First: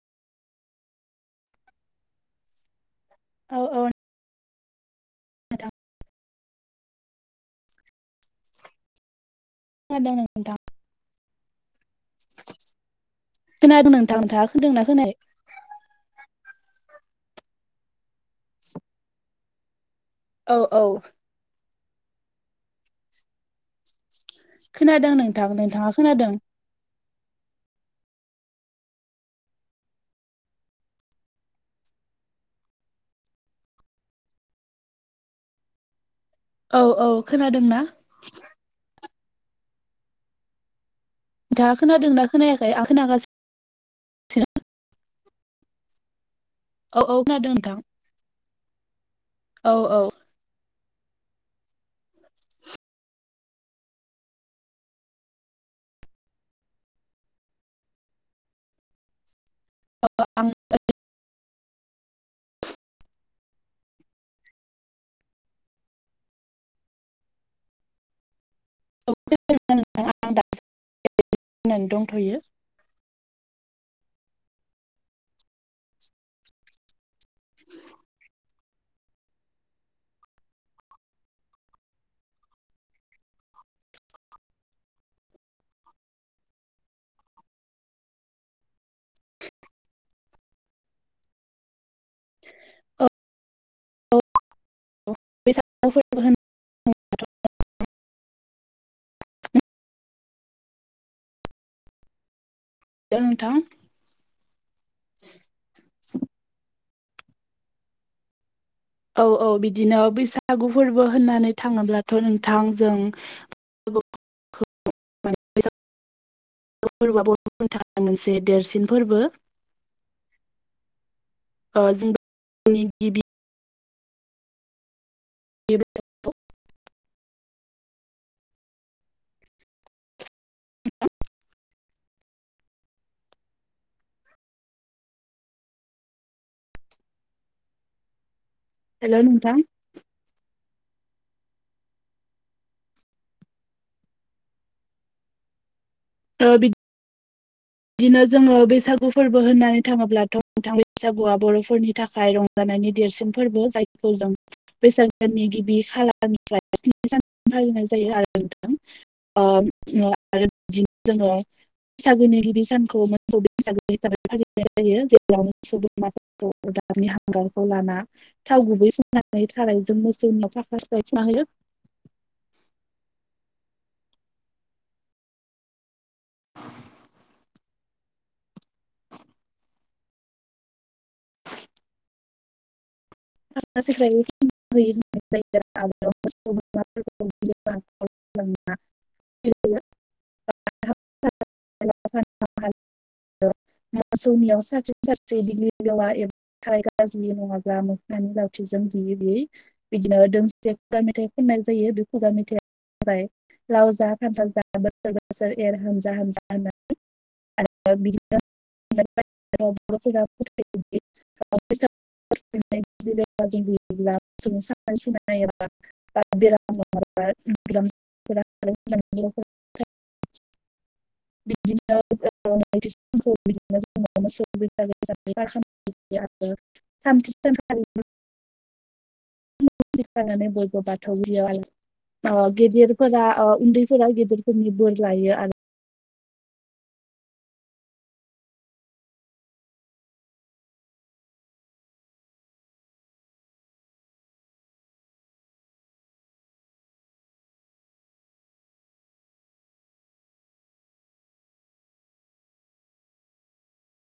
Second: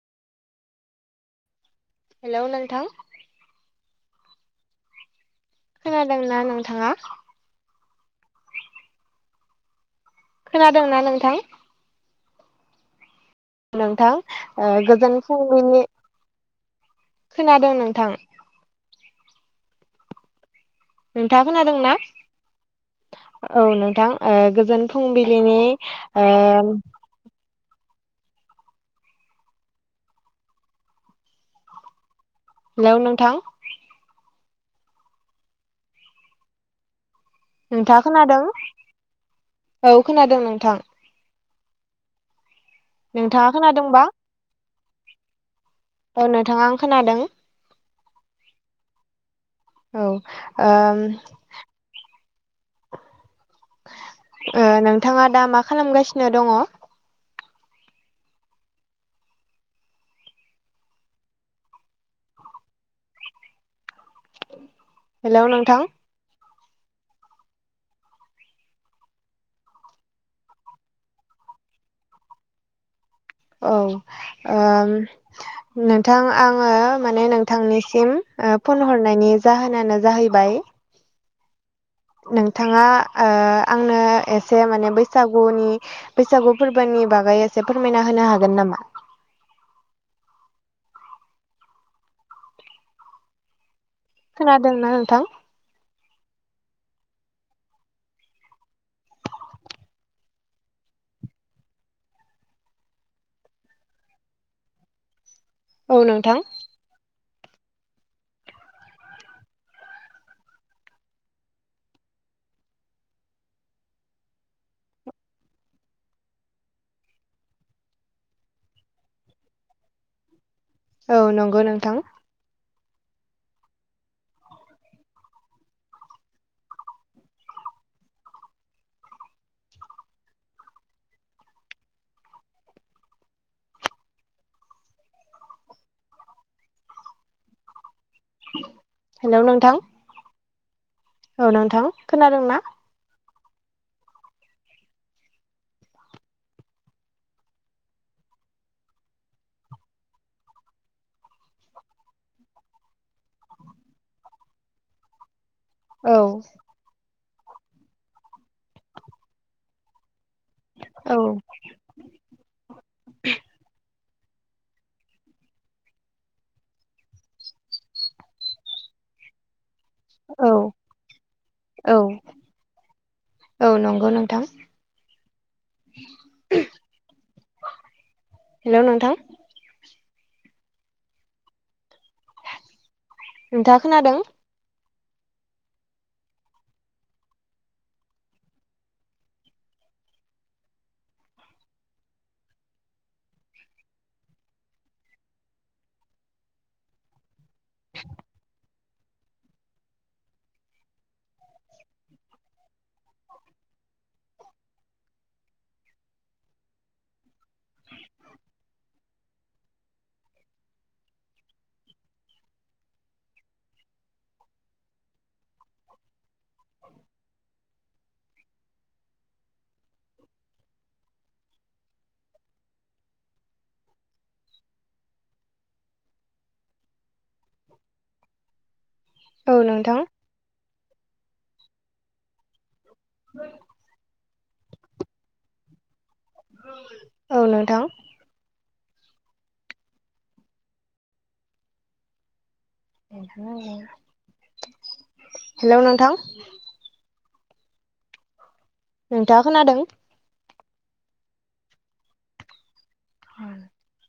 हेल' नोंथां औ औ नोंथां खोनादोंना नोंथाङा? खोनादों नोंथां खोनादोंना नोंथां? खोनादों नोंथांनो [unintelligible] खोन्दोंना खोनायाखै बिनि खोनादों नोंथां औ औ नोंथाङा खोनादों ना औ नोंथां ओ गोजोन खोनादों नोंथां फुंबिलिनि नोंथाङा ओ खोनादों हेलौ नोंथां औ औ खोनादोंना नोंथाङा खोनादों औ खोनादों नोंथां बिथाङा खोनादोंना खोनायाखै आं खोनागासिनो नोंथाङा खोनादोंबा अ नोंथाङा औ औ खोनादों नोंथां औ ओम ओ नोंथाङा दा मा खालामगासिनो दङ'? ओ आंं हेलौ नोंथां! [unintelligible] दंथ'यो। औ ओ नोंथां आङो माने नोंथांनिसिम ओ फन हरनायनि जाहोनानो जाहैबाय नोंथाङा ओ आंनो एसे माने बैसागुनि बैसागु फोरबोनि बागै एसे फोरमायना होनो हागोन नामा? औ। औ खोनादोंना नोंथां? [unintelligible] दों नोंथां। औ नोंथां। औ औ बिदिनो बैसागु फोरबो होननानै थाङोब्लाथ' नोंथां जों [unintelligible] फोरबोआ बुर'फोरनि थाखाय मोनसे देरसिन फोरबो। औ नंगौ ओ नोंथां। जों [unintelligible] गिबि [unintelligible] [inaudible] हेलौ नोंथां। औ नोंथां, खोनादोंना? ओ बिद दिनो जोङो बैसागु फोरबो होननानै थाङोब्लाथ' नोंथां बैसागुआ बर'फोरनि थाखाय रं जानायनि देरसिन फोरबो। जायखौ जों बैसाग दाननि गिबि औ खालारनिफ्राय जों फालिनाय जायो आरो नोंथां ओ ओ आरो बिदिनो औ जोङो बैसागोनि गिबि सानखौ मोसौ बैसागो हिसाबै फा लिनाय जायो। जेब्ला [unintelligible] अरदाबनि हांगारखौ लाना थाव गुबै फुननानै। थाराइजों औ मोसौनियाव सिख्रा सिख्रा थुनानै होयो। औ औ नंगौ नोंथां। हेलौ नोंथां! नोंथाङा खोनादों? [unintelligible] बोरमाफोरखौ [unintelligible] [unintelligible] मोसौनियाव सास्रि सास्रि दिगि लेवा एबा थाराइ गाज्लि नङा लाबोनानै लाावथि जों बुयै बुयै बिदिनो दोंसे खुगा मेथाइ खननाय जायो। बे खुगा मेथाइयानो जाबाय लाव जा, खान्थाल जा, बोसोर बोसोर एर हानजा हामजा होननानै आरो बिदिनो [unintelligible] [unintelligible] [unintelligible] [unintelligible] बिदिनो [unintelligible] मोसौ बैसागो [unintelligible] थामथि सानखालि औ नोंथां। नानै बयबो बाथौ गुदियाव आ ओ गिदिरफोरा ओ उन्दैफोरा गिदिर नि बोर लायो आरो [inaudible] औ नोंथां। [inaudible] हेलौ नोंथां! नोंथाङा खोनादों? [inaudible]